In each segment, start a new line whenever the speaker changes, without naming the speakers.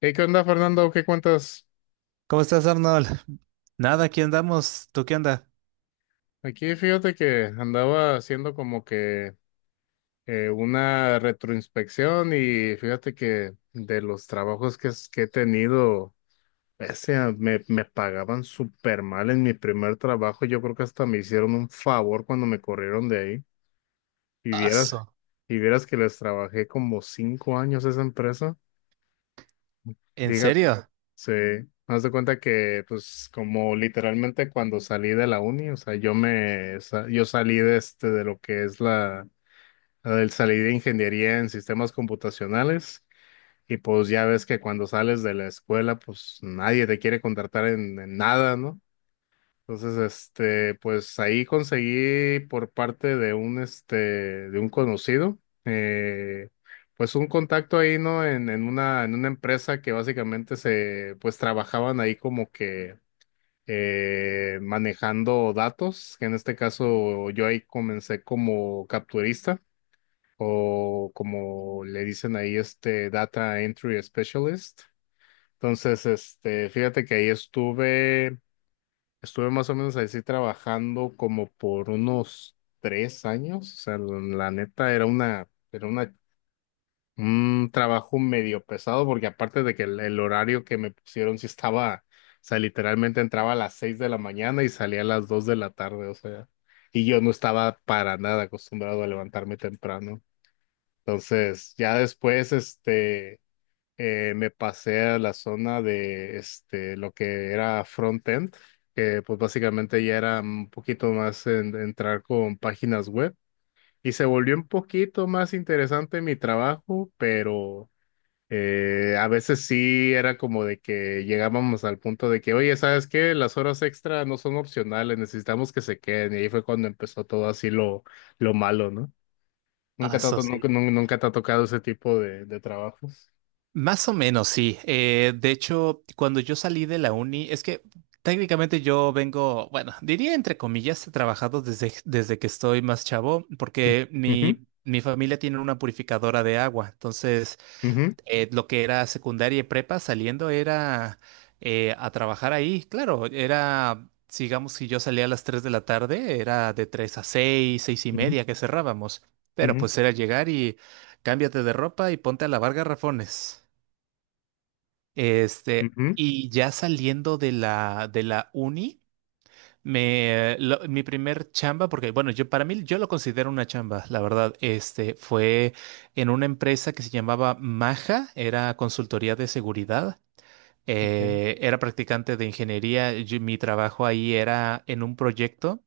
Hey, ¿qué onda, Fernando? ¿Qué cuentas?
¿Cómo estás, Arnold? Nada, aquí andamos. ¿Tú qué anda?
Aquí fíjate que andaba haciendo como que una retroinspección y fíjate que de los trabajos que he tenido, me pagaban súper mal en mi primer trabajo. Yo creo que hasta me hicieron un favor cuando me corrieron de ahí. Y vieras,
Aso.
y vieras que les trabajé como 5 años a esa empresa.
¿En serio?
Sí, haz de cuenta que, pues, como literalmente cuando salí de la uni, o sea, yo salí de este, de lo que es la, la del salí de ingeniería en sistemas computacionales, y pues ya ves que cuando sales de la escuela, pues nadie te quiere contratar en nada, ¿no? Entonces, este, pues ahí conseguí por parte de de un conocido, pues un contacto ahí, ¿no? En una empresa que básicamente se, pues trabajaban ahí como que manejando datos, que en este caso yo ahí comencé como capturista o como le dicen ahí, este, Data Entry Specialist. Entonces, este, fíjate que ahí estuve. Estuve más o menos así trabajando como por unos 3 años. O sea, la neta era una, un trabajo medio pesado porque aparte de que el horario que me pusieron sí estaba, o sea, literalmente entraba a las 6 de la mañana y salía a las 2 de la tarde, o sea, y yo no estaba para nada acostumbrado a levantarme temprano. Entonces, ya después, este me pasé a la zona de este, lo que era front-end, que pues básicamente ya era un poquito más entrar con páginas web y se volvió un poquito más interesante mi trabajo, pero a veces sí era como de que llegábamos al punto de que, oye, ¿sabes qué? Las horas extra no son opcionales, necesitamos que se queden y ahí fue cuando empezó todo así lo malo, ¿no?
Aso, sí.
Nunca te ha tocado ese tipo de trabajos.
Más o menos, sí. De hecho, cuando yo salí de la uni, es que técnicamente yo vengo, bueno, diría entre comillas, he trabajado desde que estoy más chavo, porque
Ujú,
mi familia tiene una purificadora de agua. Entonces,
ujú.
lo que era secundaria y prepa saliendo era a trabajar ahí. Claro, era, digamos, si yo salía a las 3 de la tarde, era de 3 a 6 6 y
Ujú,
media que cerrábamos. Pero
ujú,
pues era llegar y cámbiate de ropa y ponte a lavar garrafones. Este,
ujú,
y ya saliendo de de la uni. Mi primer chamba, porque bueno, yo para mí yo lo considero una chamba, la verdad, este fue en una empresa que se llamaba Maja, era consultoría de seguridad,
ok,
era practicante de ingeniería, mi trabajo ahí era en un proyecto,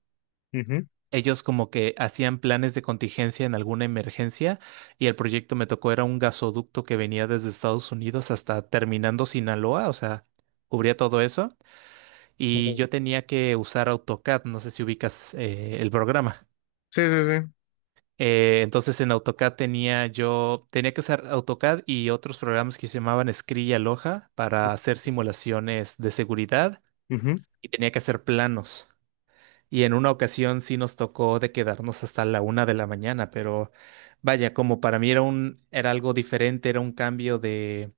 ujú,
ellos como que hacían planes de contingencia en alguna emergencia y el proyecto me tocó era un gasoducto que venía desde Estados Unidos hasta terminando Sinaloa, o sea, cubría todo eso y
ujú.
yo tenía que usar AutoCAD, no sé si ubicas el programa.
Sí, sí, sí.
Entonces en AutoCAD tenía que usar AutoCAD y otros programas que se llamaban Scri y Aloha para hacer simulaciones de seguridad
Ujú,
y tenía que hacer planos. Y en una ocasión sí nos tocó de quedarnos hasta la una de la mañana, pero vaya, como para mí era era algo diferente, era un cambio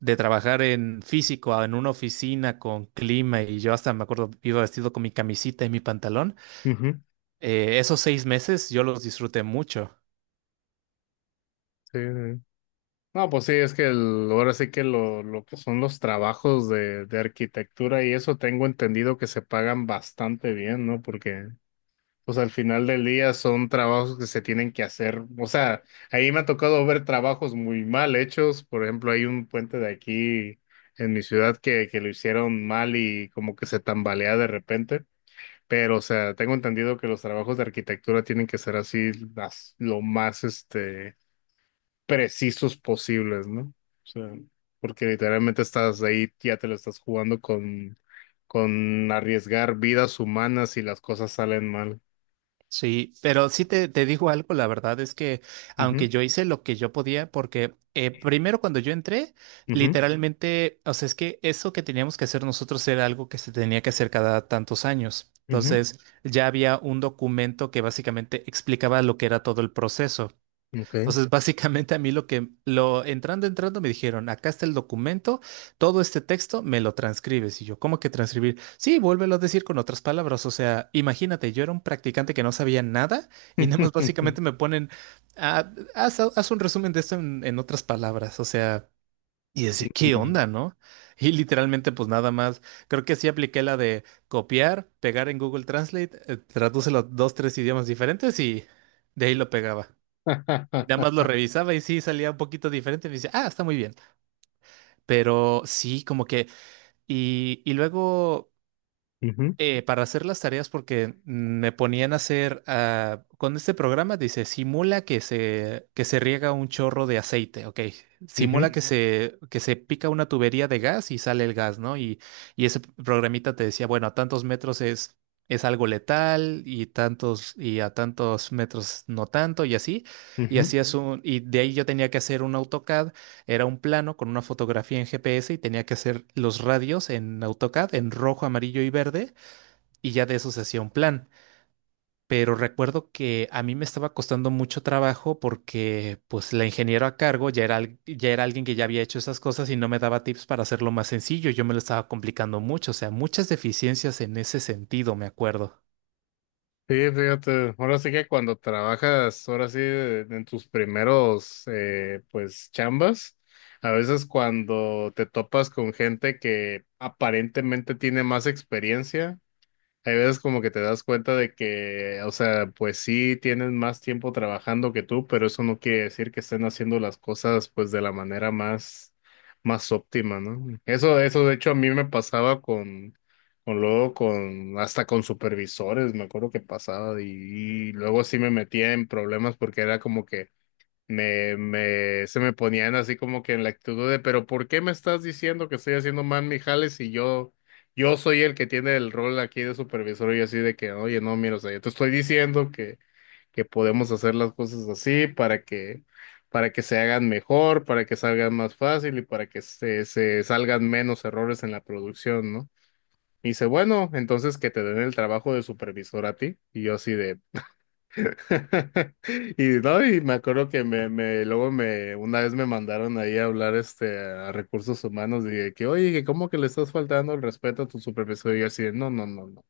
de trabajar en físico, en una oficina con clima y yo hasta me acuerdo, iba vestido con mi camisita y mi pantalón.
ujú,
Esos seis meses yo los disfruté mucho.
sí, sí, sí. No, pues sí, es que ahora sí que lo que son los trabajos de arquitectura y eso tengo entendido que se pagan bastante bien, ¿no? Porque, pues al final del día son trabajos que se tienen que hacer. O sea, ahí me ha tocado ver trabajos muy mal hechos. Por ejemplo, hay un puente de aquí en mi ciudad que lo hicieron mal y como que se tambalea de repente. Pero, o sea, tengo entendido que los trabajos de arquitectura tienen que ser así lo más este, precisos posibles, ¿no? O sea, porque literalmente estás ahí, ya te lo estás jugando con arriesgar vidas humanas y las cosas salen mal.
Sí, pero sí te digo algo, la verdad es que aunque
Ujú,
yo hice lo que yo podía, porque primero cuando yo entré,
ujú,
literalmente, o sea, es que eso que teníamos que hacer nosotros era algo que se tenía que hacer cada tantos años.
ujú,
Entonces, ya había un documento que básicamente explicaba lo que era todo el proceso.
ok.
Entonces, básicamente a mí lo que lo entrando me dijeron, acá está el documento, todo este texto me lo transcribes. Y yo, ¿cómo que transcribir? Sí, vuélvelo a decir con otras palabras. O sea, imagínate, yo era un practicante que no sabía nada y nada más básicamente me ponen, "Ah, haz un resumen de esto en otras palabras". O sea, y decía, ¿qué
Ujú,
onda, no? Y literalmente, pues nada más, creo que sí apliqué la de copiar, pegar en Google Translate, tradúcelo a dos, tres idiomas diferentes y de ahí lo pegaba. Y nada más lo revisaba y sí salía un poquito diferente. Me dice, ah, está muy bien. Pero sí, como que. Y luego
ujú,
para hacer las tareas porque me ponían a hacer, ah, con este programa dice, simula que que se riega un chorro de aceite, ok,
ujú,
simula que Ujú. Que se pica una tubería de gas y sale el gas, ¿no? Y ese programita te decía, bueno, a tantos metros es algo letal y tantos, y a tantos metros no tanto y así, y
ujú.
hacías y de ahí yo tenía que hacer un AutoCAD, era un plano con una fotografía en GPS y tenía que hacer los radios en AutoCAD en rojo, amarillo y verde y ya de eso se hacía un plan. Pero recuerdo que a mí me estaba costando mucho trabajo porque pues la ingeniera a cargo ya ya era alguien que ya había hecho esas cosas y no me daba tips para hacerlo más sencillo. Yo me lo estaba complicando mucho, o sea, muchas deficiencias en ese sentido, me acuerdo.
Sí, fíjate, ahora sí que cuando trabajas, ahora sí, en tus primeros, pues, chambas, a veces cuando te topas con gente que aparentemente tiene más experiencia, hay veces como que te das cuenta de que, o sea, pues sí tienen más tiempo trabajando que tú, pero eso no quiere decir que estén haciendo las cosas pues de la manera más, más óptima, ¿no? Eso de hecho a mí me pasaba con luego con, hasta con supervisores, me acuerdo que pasaba y luego sí me metía en problemas porque era como que se me ponían así como que en la actitud de, pero ¿por qué me estás diciendo que estoy haciendo mal mi jale si yo, yo soy el que tiene el rol aquí de supervisor y yo así de que, oye, no, mira, o sea, yo te estoy diciendo que podemos hacer las cosas así para que se hagan mejor, para que salgan más fácil y para que se salgan menos errores en la producción, ¿no? Y dice, bueno, entonces que te den el trabajo de supervisor a ti. Y yo así de, Y no, y me acuerdo que una vez me mandaron ahí a hablar este a recursos humanos, dije que, oye, que cómo que le estás faltando el respeto a tu supervisor, y yo así, de, no, no, no, no.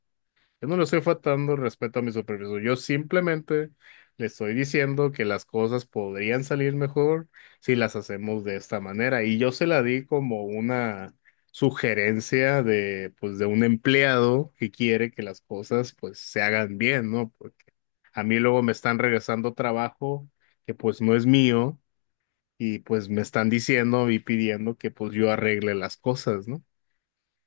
Yo no le estoy faltando respeto a mi supervisor. Yo simplemente le estoy diciendo que las cosas podrían salir mejor si las hacemos de esta manera. Y yo se la di como una sugerencia de, pues, de un empleado que quiere que las cosas, pues, se hagan bien, ¿no? Porque a mí luego me están regresando trabajo que, pues, no es mío y, pues, me están diciendo y pidiendo que, pues, yo arregle las cosas, ¿no?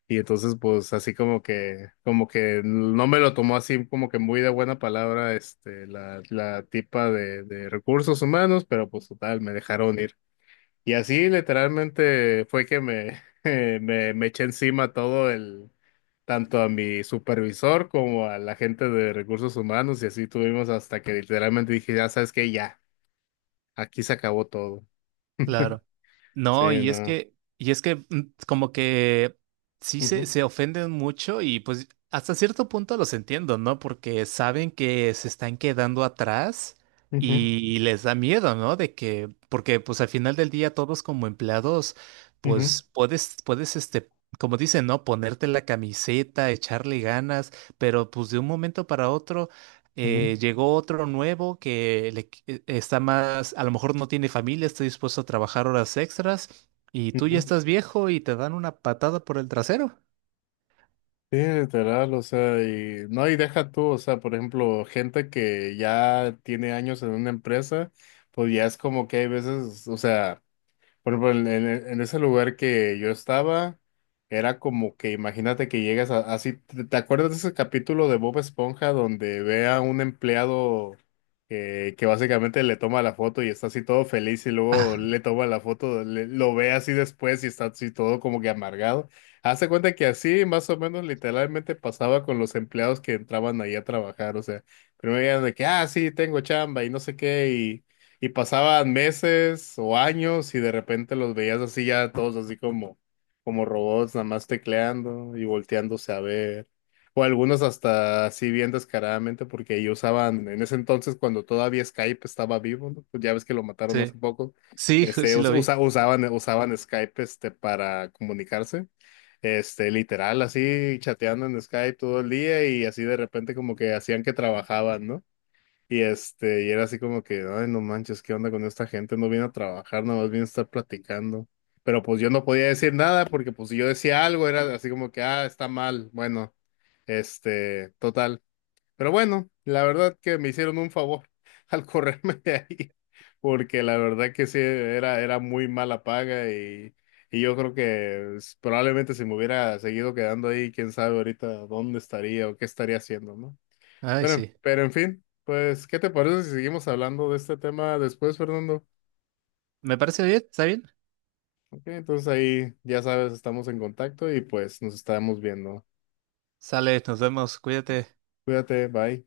Y entonces, pues, así como que no me lo tomó así como que muy de buena palabra, este, la tipa de recursos humanos, pero pues total, me dejaron ir. Y así literalmente fue que me, me eché encima todo el, tanto a mi supervisor como a la gente de recursos humanos, y así tuvimos hasta que literalmente dije, ya sabes que ya, aquí se acabó todo.
Claro.
Sí,
No,
no.
y es que como que sí
Ujú,
se ofenden mucho y pues hasta cierto punto los entiendo, ¿no? Porque saben que se están quedando atrás
ujú,
y les da miedo, ¿no? De que, porque pues al final del día todos como empleados,
ujú,
pues puedes este, como dicen, ¿no? Ponerte la camiseta, echarle ganas, pero pues de un momento para otro.
ujú,
Llegó otro nuevo que está más, a lo mejor no tiene familia, está dispuesto a trabajar horas extras y tú ya
ujú.
estás viejo y te dan una patada por el trasero.
Sí, literal, o sea, y no, y deja tú, o sea, por ejemplo, gente que ya tiene años en una empresa, pues ya es como que hay veces, o sea, por ejemplo, en ese lugar que yo estaba, era como que imagínate que así. Te acuerdas de ese capítulo de Bob Esponja donde ve a un empleado que básicamente le toma la foto y está así todo feliz y luego
Ah,
le toma la foto, lo ve así después y está así todo como que amargado? Hazte cuenta que así más o menos literalmente pasaba con los empleados que entraban ahí a trabajar. O sea, primero eran de que, ah, sí, tengo chamba y no sé qué y pasaban meses o años y de repente los veías así ya todos así como, como robots, nada más tecleando y volteándose a ver. O algunos hasta así bien descaradamente porque ellos usaban, en ese entonces cuando todavía Skype estaba vivo, ¿no? Pues ya ves que lo mataron
sí,
hace poco,
sí,
este,
sí lo vi.
usaban usaban Skype este, para comunicarse este, literal, así chateando en Skype todo el día y así de repente como que hacían que trabajaban, ¿no? Y este, y era así como que, ay, no manches, ¿qué onda con esta gente? No viene a trabajar, nada más viene a estar platicando. Pero pues yo no podía decir nada porque pues si yo decía algo era así como que, ah, está mal. Bueno, este, total. Pero bueno, la verdad que me hicieron un favor al correrme de ahí porque la verdad que sí, era, era muy mala paga y yo creo que probablemente si me hubiera seguido quedando ahí, quién sabe ahorita dónde estaría o qué estaría haciendo, ¿no?
Ay, sí.
Pero en fin, pues, ¿qué te parece si seguimos hablando de este tema después, Fernando?
Me parece bien, está bien.
Ok, entonces ahí ya sabes, estamos en contacto y pues nos estamos viendo.
Sale, nos vemos, cuídate.
Cuídate, bye.